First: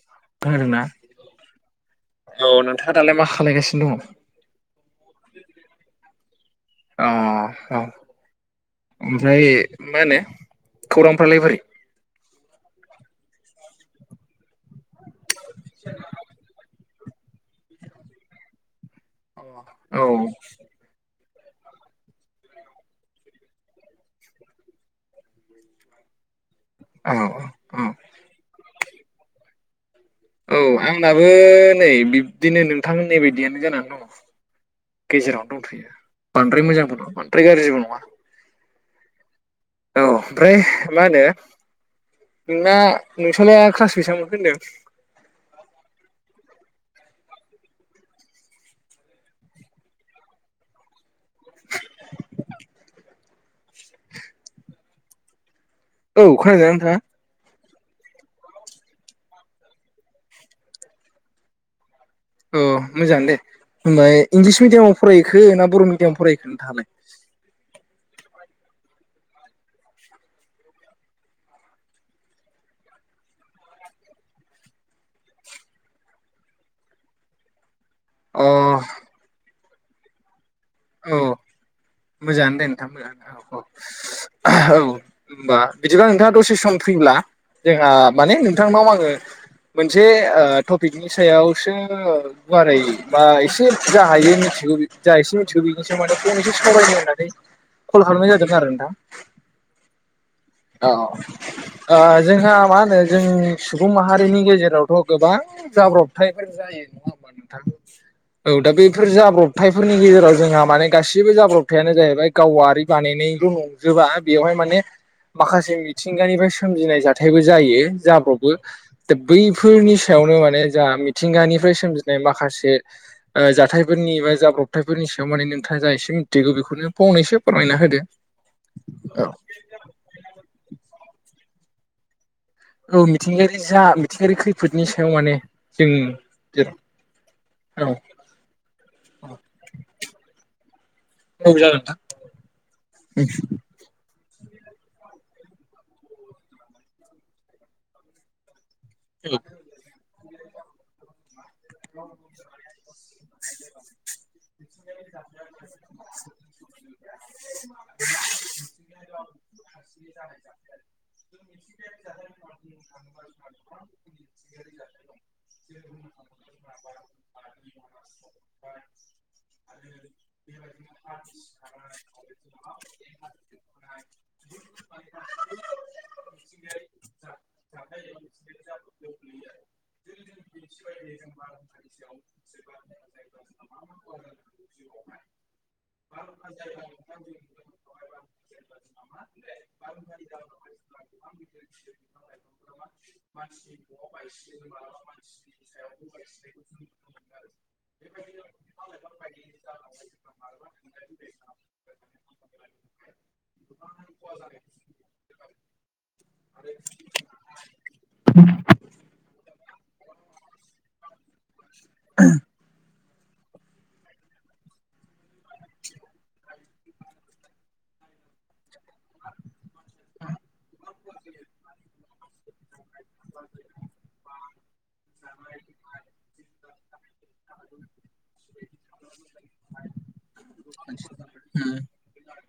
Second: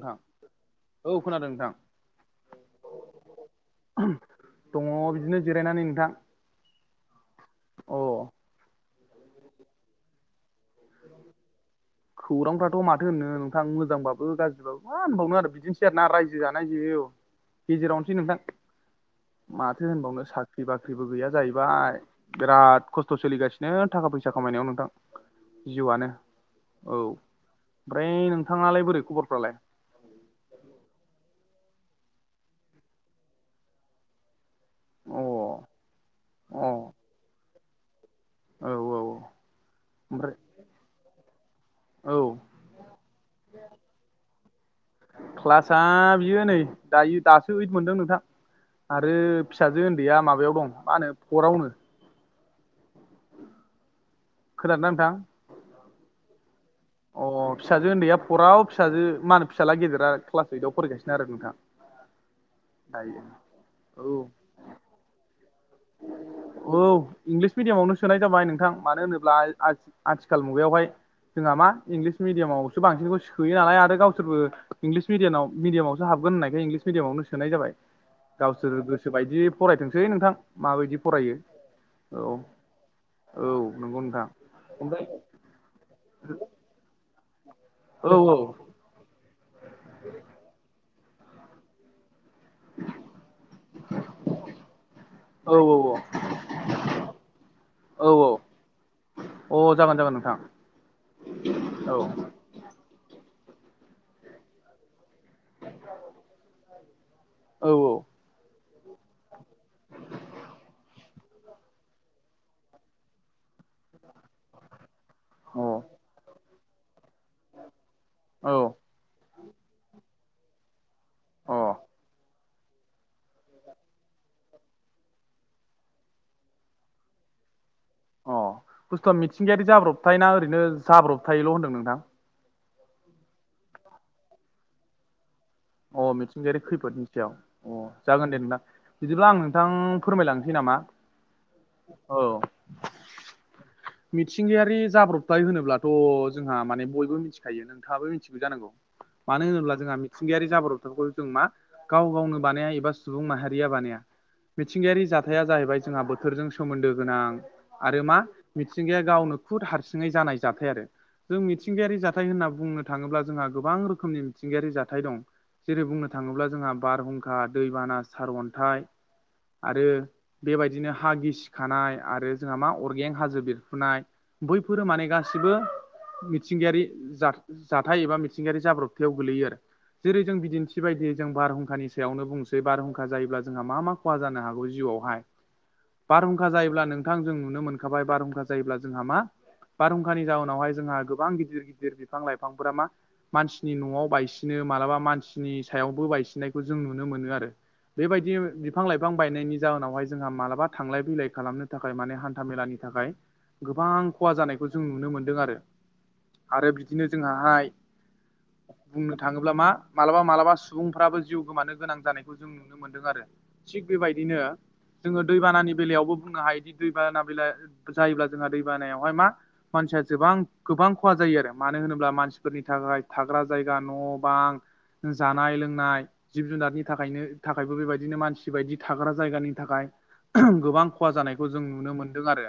नोंथां अखा हादोंना औ खोनादों नोंथां औ नोंथाङा दालाय मा खालायगासिनो दङ? दङ बिदिनो जिरायनानै नोंथां। अ औ अ ओमफ्राय मा होनो खौरांफ्रालाय बोरै? खौरांफ्राथ' माथो होननो नोंथां मोजांबाबो गाज्रि मा होनबावनो आरो बिदिनोसै आरो ना रायजो जानाय जायो औ गेजेरावनोसै नोंथां। औ माथो औ होनबावनो साख्रि बाख ख्रिबो गैया जाहैबाय बिराद खस्थ' सोलिगासिनो थाखा फैसा खामायनायाव नोंथां। जिउआनो। औ। ओमफ्राय नोंथाङालाय बोरै खबरफ्रालाय? औ आंनाबो नै बिब्दिनो नोंथां होननाय बादियानो जाना दं। अ गेजेरावनो दंथ'यो बांद्राय औ मोजांबो नङा बांद्राय गाज्रिबो नङा। औ औ ओमफ्राय मा होनो औ नोंना नोंसालाया ख्लास बेसां मोनखो होनदों क्लासआ बियो नै दायो दासो ओइद मोनदों नोंथां। आरो फिसाजो ओन्दैया माबायाव दं मा होनो फरावनो। [unintelligible] खोनादोंना नोंथां। औ खोनादों ना नोंथाङा? अ अ फिसाजो ओन्दैया फराव फिसाजो मा होनो फिसाला गेदेरा क्लास ओइदआव फरायगासिनो आरो नोंथां। [inaudible] औ दायो। मोजांआनो दे ओमफाय औ इंलिस मिडियामाव फरायखो ना बर' मिडियामाव फरायखो औ नोंथाङालाय? इंलिस मिडियामावनो सोनाय जाबाय नोंथां मानो होनोब्ला आथि-आथिखाल मुगायावहाय जोंहा मा इंलिस मिडियामावसो बांसिनखौ सोयो नालाय आरो गावसोरबो इंलिस मिडियानामाव मिडियावसो हाबगोन होननायखाय इंलिस मिडियावनो सोनाय जाबाय। अ गावसोर गोसो बायदि फरायथोंसै नोंथां माबायदि औ फरायो। औ मोजाङानो दे नोंथां ओ ओ औ। नंगौ नोंथां औ ओमफ्राय होनबा बिदिबा नोंथाङा दसे सम फ्रिब्ला? जोंहा औ माने औ नोंथांनाव आङो मोनसे ओ टपिकनि सायावसो गुवारै बा एसे जा हायो मिथिगो जा एसे औ मिथिगो बेनिसै माने फंनैसे थगायनो होननानै कल औ खालामनाय जादोंमोन आरो नोंथां। अ जागोन जागोन नोंथां। अ ओ औ जोंहा मा होनो जों सुबुं माहारिनि गेजेरावथ'। गोबां जाब्रबथायफोर जायो। नङा होमबा नोंथां? औ औ औ दा बेफोर जाब्रबथायफोरनि गेजेराव जोंहा माने गासिबो जाब्रबथायानो जाहैबाय गावआरि बानायनायल'। जोबा बेवहाय माने अ माखासे मिथिंगानिफ्राय सोमजिनाय जाथायबो जायो जाब्रावबो औ दा बैफोरनि सायावनो माने जा अ मिथिंगानिफ्राय सोमजिनाय माखासे ओ जाथायफोरनि बा जाब्रब थाइफोरनि सायाव माने नोंथाङा जा एसे मिथिगौ बेखौनो फंनैसो फोरमायना होदो। अ बुस्थुआ मिथिंगायारि जाब्र'बथाय ना ओरैनो जाब्र'बथायल' होनदों नोंथां? औ मिथिंगायारि जा मिथिंगायारि खैफोदनि सायाव माने। जों अ मिथिंगायारि खैफोदनि सायाव अ औ जागोन दे नोंथां। बिदिबा आं नोंथां फोरमायलांनोसै नामा? औ जागोन औ नोंथां। मिथिंगायारि जाब्र'बथाय होनोब्लाथ' जोंहा माने बयबो मिथिखायो नोंथाङाबो मिथिगौ जानांगौ। औ मानो होनोब्ला जोंहा मिथिंगायारि जाब्र'बथायखौ जों मा गाव गावनो बानाया एबा सुबुं माहारिया बानाया मिथिंगायारि जाथाया जाहैबाय जोंहा बोथोरजों सोमोन्दो गोनां। आरो मा मिथिंगाया गावनो खुद हारसिङै जानाय जाथाय आरो। जों मिथिंगायारि जाथाय होनना बुंनो थाङोब्ला जोंहा गोबां रोखोमनि मिथिंगायारि जा थाय दं जेरै बुंनो थाङोब्ला जोंहा बारहुंखा, दैबाना, सारअन्थाइ आरो बेबायदिनो हा गिसिखानाय आरो जोंहा मा अरगें हाजो बेरफुनाय बैफोरो माने गासिबो मिथिंगायारि जा जाथाय एबा मिथिंगायारि जाब्र'बथायाव गोलैयो आरो। जेरै जों बिदिन्थि बायदियै जों बारहुंखानि सायावनो बुंसै बारहुंखा जायोब्ला जोंहा मा मा ख'हा जानो हागौ जिउआवहाय बारहुंखा जायोब्ला नोंथां जों नुनो मोनखाबाय बारहुंखा जायोब्ला जोंहा मा बारहुंखानि जाउनावहाय जोंहा गोबां गिदिर गिदिर बिफां लाइफांफोरा मा मानसिनि न'आव बायसिन नो मालाबा मानसिनि सायावबो बायसिननायखौ जों नुनो मोनो आरो बेबायदि बिफां लाइफां बायनायनि जाहोनावहाय जोंहा मालाबा थांलाय फैलाय खालामनो थाखाय माने हान्था मेलानि थाखाय गोबां ख'हा जानायखौ जों नुनो मोनदों आरो आरो बिदिनो जोंहाहाय बुंनो ब्ला मा मालाबा मालाबा सुबुंफ्राबो जिउ गोमानो गोनां जानायखौ जों नुनो मोनदों आरो। थिग बेबायदिनो जोङो दैबानानि बेलायावबो बुंनो हायोदि दैबाना बेला जायोब्ला जोंहा दै बानायावहाय मा मानसिया जोबां-गोबां ख'हा जायो आरो मानो होनोब्ला मानसिफोरनि थाखाय थाग्रा जायगा न' बां जानाय लोंनाय जिब-जुनारनि थाखायनो थाखायबो बेबायदिनो मानसि बायदि थाग्रा जायगानि थाखाय गोबां ख'हा जानायखौ जों उम नुनो मोनदों आरो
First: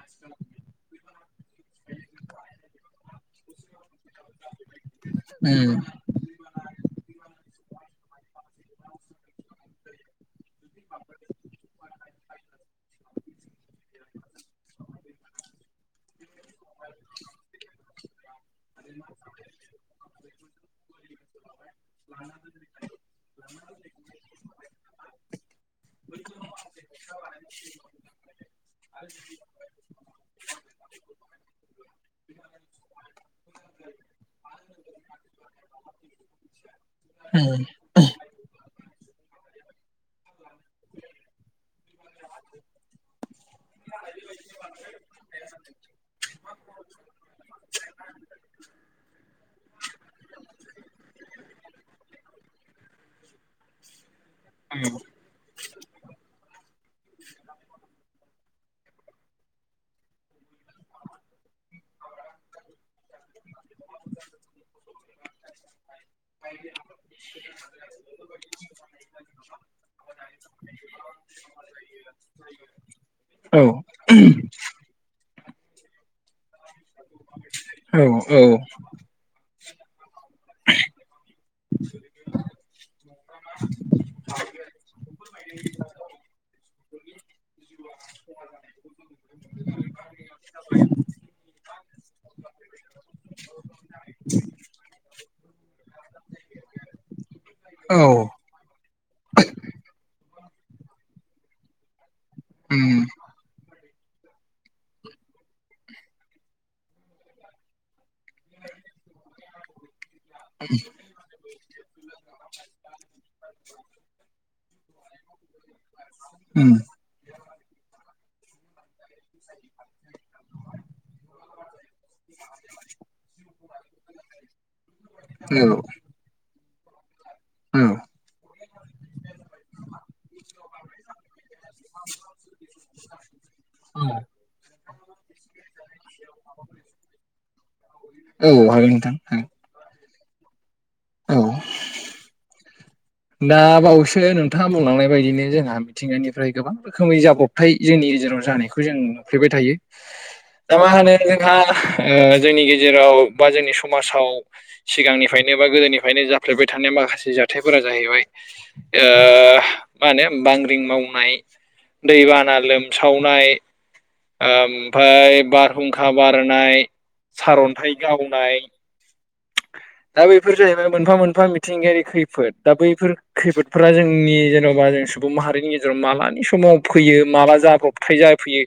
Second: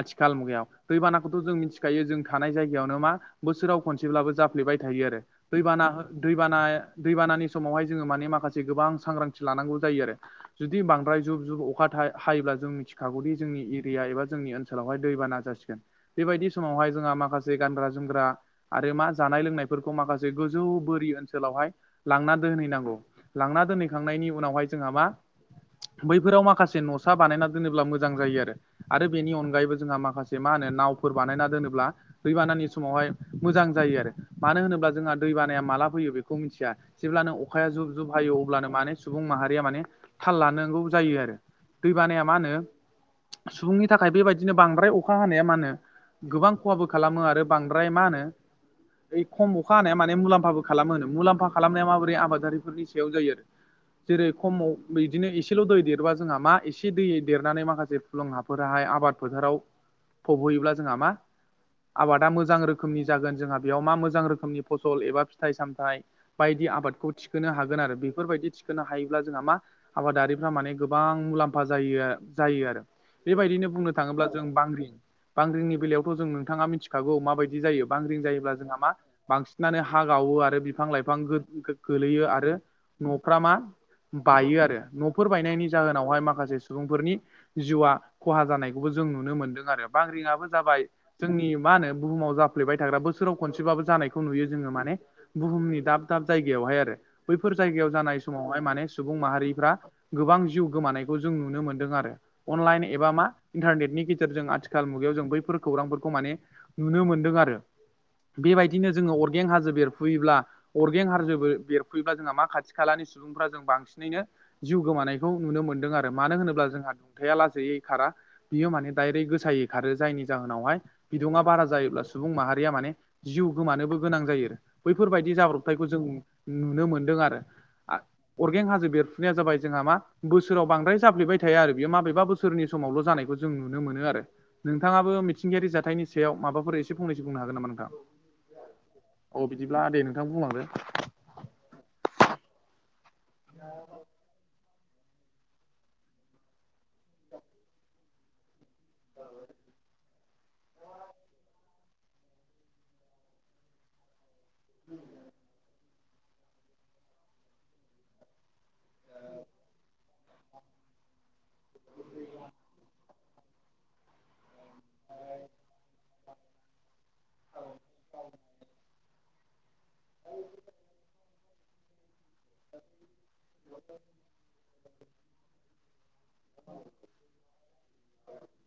आथिखाल मुगायाव। दैबानाखौथ' जों मिथिखायो जों थानाय जायगायावनो मा बोसोराव खनसेब्लाबो जाफ्लेबाय थायो आरो। दैबाना हो दैबाना दैबानानि समावहाय जोङो माने माखासे गोबां सांग्रांथि लानांगौ जायो आरो। जुदि बांद्राय जुब जुब अखाथाय हायोब्ला जों मिथिखागौदि जोंनि एरिया एबा जोंनि ओनसोलावहाय दैबाना जासिगोन। बेबायदि समावहाय जोंहा माखासे गानग्रा जोमग्रा आरो मा जानाय लोंनायफोरखौ माखा जे गोजौ बोरि ओनसोलावहाय लांना दोनहैनांगौ। लांना दोनहैखांनायनि उनावहाय जोंहा मा बैफोराव माखासे न'सा बानायना दोनोब्ला मोजां जायो आरो आरो बेनि अनगायैबो जोंहा माखा से मा होनो नावफोर बानायना दोनोब्ला दैबानानि समावहाय मोजां जायो आरो मानो होनोब्ला जोंहा दै बानाया माला फैयो बेखौ मिथिया जेब्लानो अखाया जुब जुब हायो अब्लानो माने सुबुं माहारिया माने थाल लानांगौ जायो आरो‌। दै बानाया मा होनो सुबुंनि थाखाय बेबायदिनो बांद्राय अखा हानाया मा होनो गोबां ख'हाबो खालामो आरो बांद्राय मा होनो ओइ खम अखा हानाया माने मुलाम्फाबो खालामो होनो मुलाम्फा खालामनाया माबोरै आबादारिफोरनि सायाव जायो आरो। जेरै खमाव बिदिनो एसेल' दै देरबा जोंहा मा एसे दै देरनानै माखासे फुलुं हाफोराहाय आबाद फोथाराव फ'बहैयोब्ला जोंहा मा आबादा मोजां रोखोमनि जागोन जोंहा बेयाव मा मोजां रोखोमनि फसल एबा फिथाइ सामथाइ बायदि आबादखौ थिखोनो हागोन आरो बेफोरबायदि थिखोनो हायोब्ला जोंहा मा आबादारिफ्रा माने गोबां मुलाम्फा जायो आ जायो आरो औ बेबायदिनो बुंनो थाङोब्ला जों बांग्रिं बांग्रिंनि बेलायावथ जों नोंथाङा मिथि खागौ माबायदि जायो बांग्रिं औ औ जायोब्ला जोंहा मा बांसिनानो हा गावो आरो बिफां-लाइफां गो गो गोलैयो आरो न'फ्रा मा बायो आरो न'फोर बायनायनि जाहोनावहाय माखासे सुबुंफोरनि जिउआ खहा जानायखौबो जों नुनो मोनदों आरो बांग्रिंआबो जाबाय जोंनि मा होनो बुहुमाव जाफ्लेबाय थाग्रा बोसोराव खनसेबाबो जानाय खौ नुयो जोङो माने बुहुमनि दाब दाब जायगायावहाय आरो बैफोर जायगायाव औ जानाय समाव बेहाय माने सुबुं माहारिफ्रा गोबां जिउ गोमानायखौ जों नुनो मोन्दों आरो अनलाइन उम एबा मा इन्टारनेटनि गेजेरजों आथिखाल मुगायाव जों बैफोर खौरांफोरखौ माने नुनो मोन्दों आरो बेबायदिनो जोङो अरगें हाजो बेरफुयोब्ला अरगें हाजो बेरफुयोब्ला जोंहा मा खाथि खालानि सुबुंफोरा जों बांसिनैनो जिउ गोमानायखौ नुनो मोनदों आरो मानो होनोब्ला उम जोंहा खुथाया लाजियै खारा बियो माने दाइरेक्ट गोसायै खारो जायनि जाहोनावहाय बिदुङा बारा जायोब्ला सुबुं माहारिया माने जिउ गोमानोबो गोनां जायो बैफोरबायदि औ जाब्रबथायखौ जों नुनो मोनदों आरो औ अरगें हाजो बेरफुनाया जाबाय जोंहा मा बोसोराव बांद्राय जाबफ्लेबाय थायो आरो बेयो माबेबा बोसो सोरनि समावल' जानायखौ जों नुनो मोनो औ आरो नोंथाङाबो मिथिंगायारि जाथायनि सायाव माबाफोर एसे फंनैसो बुंनो हागोन नामा नोंथां औ हागोन नोंथां अ बिदिब्ला दे नोंथां बुंलांदो औ दा बावैसो नों नोंथाङा बुंलांनाय बायदिनो जोंहा मिथिंगानिफ्राय गोबां रोखोमै जाब्रबथाय जोंनि गेजेराव जानायखौ जों नुनो मोनो फ्लेबाय थायो दा मा होनो जोंहा जोंनि गेजेराव बा जोंनि समाजाव सिगांनिफ्रायनो बा गोदोनिफ्रायनो जाफ्लेबाय थानाय माखासे जाथायफोरा जाहैबाय ओ मा होने बांग्रिं मावनाय दैबाना लोमस खावनाय ओमफ्राय बारहुंखा बारनाय सारन्थाइ गावनाय दा बैफोर जाहैबाय मोनफा मोनफा मिथिंगायारि खैफोद दा बैफोर खैफोदफोरा जोंनि जेन'बा जों सुबुं माहारिनि गेजेराव मालानि समाव फैयो माबा जाब्रबथाय जाफैयो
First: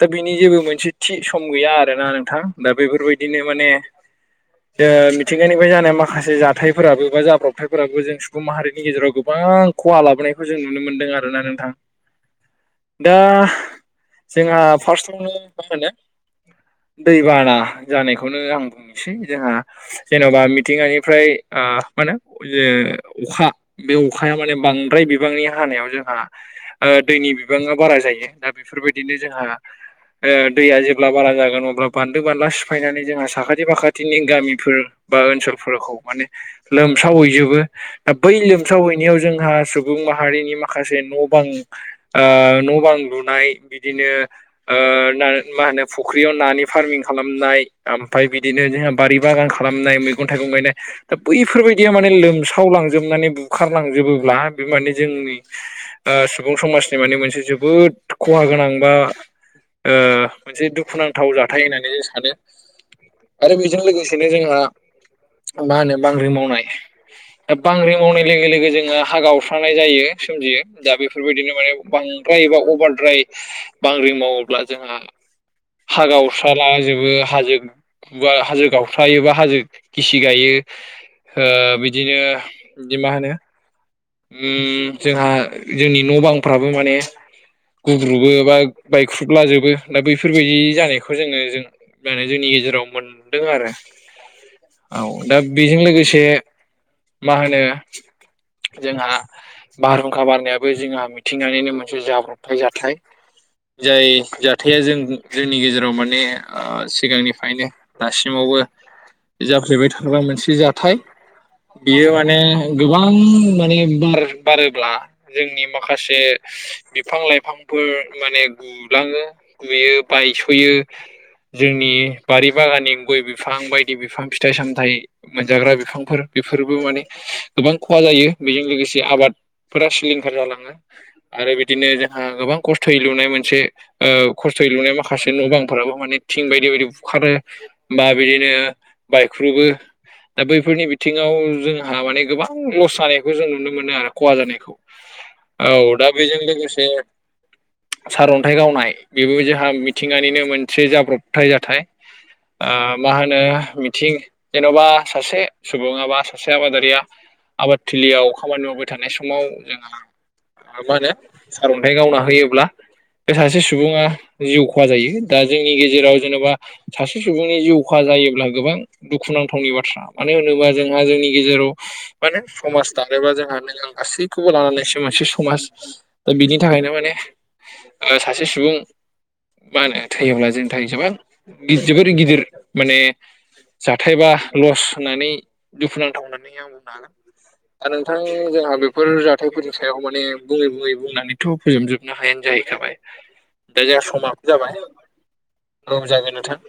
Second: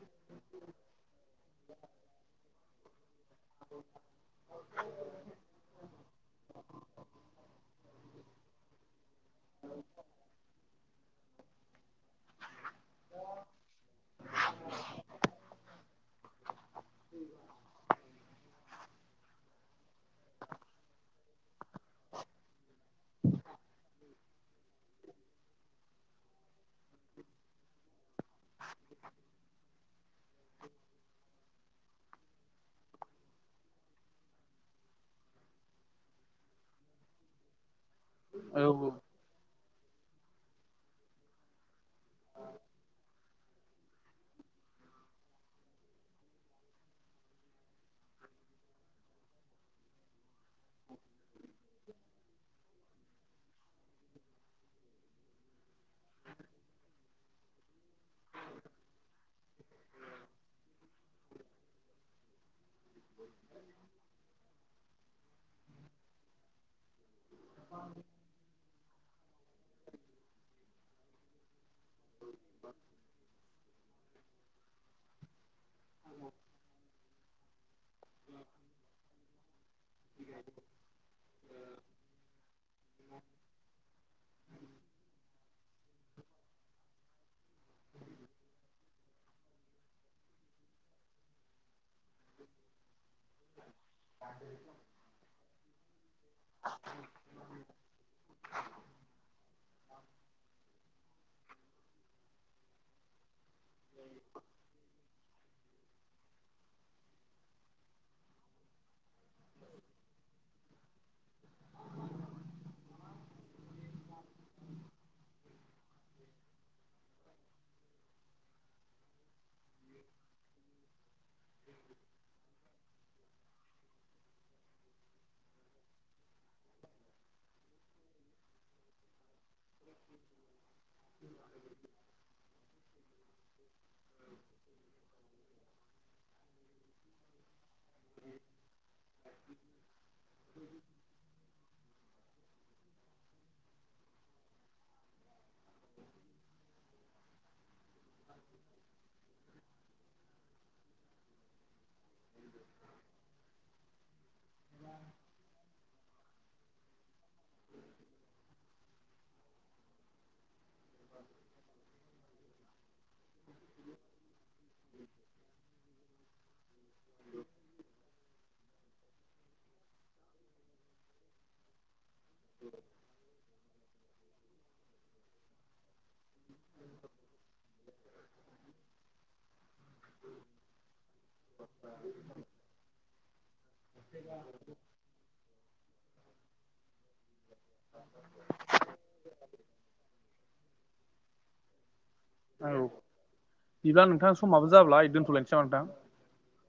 दा बिनि जेबो मोनसे थि सम गैया आरोना नोंथां दा बेफोरबायदिनो माने जो मिथिंगानिफ्राय जानाय माखासे जाथायफोराबो बा जाब्रबथायफोराबो जों सुबुं माहारिनि गेजेराव गोबां खहा लाबोनायखौ जों नुनो मोन्दों आरोना नोंथां दा जोंहा फार्स्टआवनो मा होनो दै बाना जानायखौनो आं बुंनोसै जोंहा जेन'बा मिथिंगानिफ्राय मा होनो अखा बे अखाया माने बांद्राय बिबांनि हानायाव जोंहा ओ दैनि बिबाङा बारा जायो दा बेफोरबायदिनो जोंहा दैया जेब्ला बारा जागोन अब्ला बानदो बानला सिफायनानै जोंहा साखाथि फाखाथिनि गामिफोर बा ओनसोलफोरखौ माने लोमसावहैजोबो दा बै लोमसा औ हैनायाव जोंहा सुबु बुं माहारिनि माखासे न' बां न' बां लुनाय बिदिनो ओ मा होनो फुख्रियाव नानि फार्मिं खालामनाय ओमफ्राय बिदिनो जोंहा बारि बागान खालामनाय मैगं थाइगं गायनाय दा बैफोरबायदिया माने लोमसाव लां जोबनानै बुखारलांजोबोब्ला बे मान जोंनि सुबुं समाज नि मोनसे जोबोद खहा गोनां बा ओ मोनसे दुखुनांथाव जाथाय होननानै जों सानो आरो बेजों लोगोसेनो जोंहा मा होनो बांग्रिं मावनाय दा बांग्रि मावनाय लोगो लोगो जोङो हागावस्रानाय जायो सोमजियो दा बेफोरबायदिनो माने बांद्राय एबा अभारद्राय बांग्रि मावोब्ला जोंहा हा गावस्रालाजोबो हाजो हाजो गावस्रायो बा हाजो गिसि गायो बिदिनो बिदि मा होनो जोंहा जोंनि न' बांफ्राबो माने गुब्रुबो बा बायख्रुबलाजोबो दा बैफोरबायदि जानायखौ जोंङो जों होनानो जोंनि गेजेराव मोन मोनदों आरो [inaudible] औ दा बेजों लोगोसे [inaudible] मा होनो जोंहा बारहुंखा बारनायाबो जोंहा मिथिंगानिनो मोनसे जाब्रबथाय जाथाय जाय जाथाया जों जोंनि गेजेराव माने सिगांनिफ्रायनो दासिमावबो जाफ्लेबाय थाग्रा मोनसे जाथाय बियो माने गोबां माने बार बारोब्ला जोंनि माखासे बिफां लाइफांफोर माने गुलाङो बेयो बायस'यो जोंनि बारि बागाननि गय बिफां बायदि बिफां फिथाइ सामथाइ मोनजाग्रा बिफांफोर बेफोरबो माने गोबां खहा जायो बेजों लोगोसे आबादफोरा सिलिंखार जालाङो आरो बिदिनो जोंहा गोबां खस्थ' यै लुनाय मोनसे खस्थ' लुनाय माखासे न' बांफोराबो माने थिं बायदि बायदि बुखारो बा बिदिनो बायख्रुबो दा बैफोरनि बिथिङाव जोंहा माने गोबां लस जानाय खौ जों नुनो मोनो आरो खहा जानायखौ औ दा बेजों लोगोसे सारन्थाइ गावनाय बेबो जोंहा मिथिंगानिनो मोनसे जाब्रबथाय जाथाय आ मा होनो मि थिं जेन'बा सासे सुबुङा बा सासे आबादारिया आबाद थिलियाव खामानि मावबाय थानाय समाव जोंहा मा होनो सारन्थाइ गावना होयोब्ला बे सासे सुबुङा जिउ खहा जायो दा जोंनि गेजेराव जेनेबा सासे सुबुंनि जिउ खहा जायोब्ला गोबां दुखुनांथावनि बाथ्रा मानो होनोबा जोंहा जोंनि गेजेराव माने समाज दानोबा जोंहा नां गासैखौबो लानानैसो मोनसे समाज दा बिनि थाखायनो माने सासे सुबुं मा होनो थैयोब्ला जोंनि थाखाय जेबां जोबोर गिदिर माने जाथायबा लस होननानै दुखुनांथाव होननानै आं बुंनो हागोन दा नोंथां जोंहा बेफोर जाथायफोरनि सायाव माने बुङै बुङै बुंनानैथ' फोजोबजोबनो हाया औ जाहैखाबाय दा जोंहा बिदिब्ला नोंथां समाबो जाबाय दोनथ'लायनोसै नामा नोंथां औ जागोन नोंथां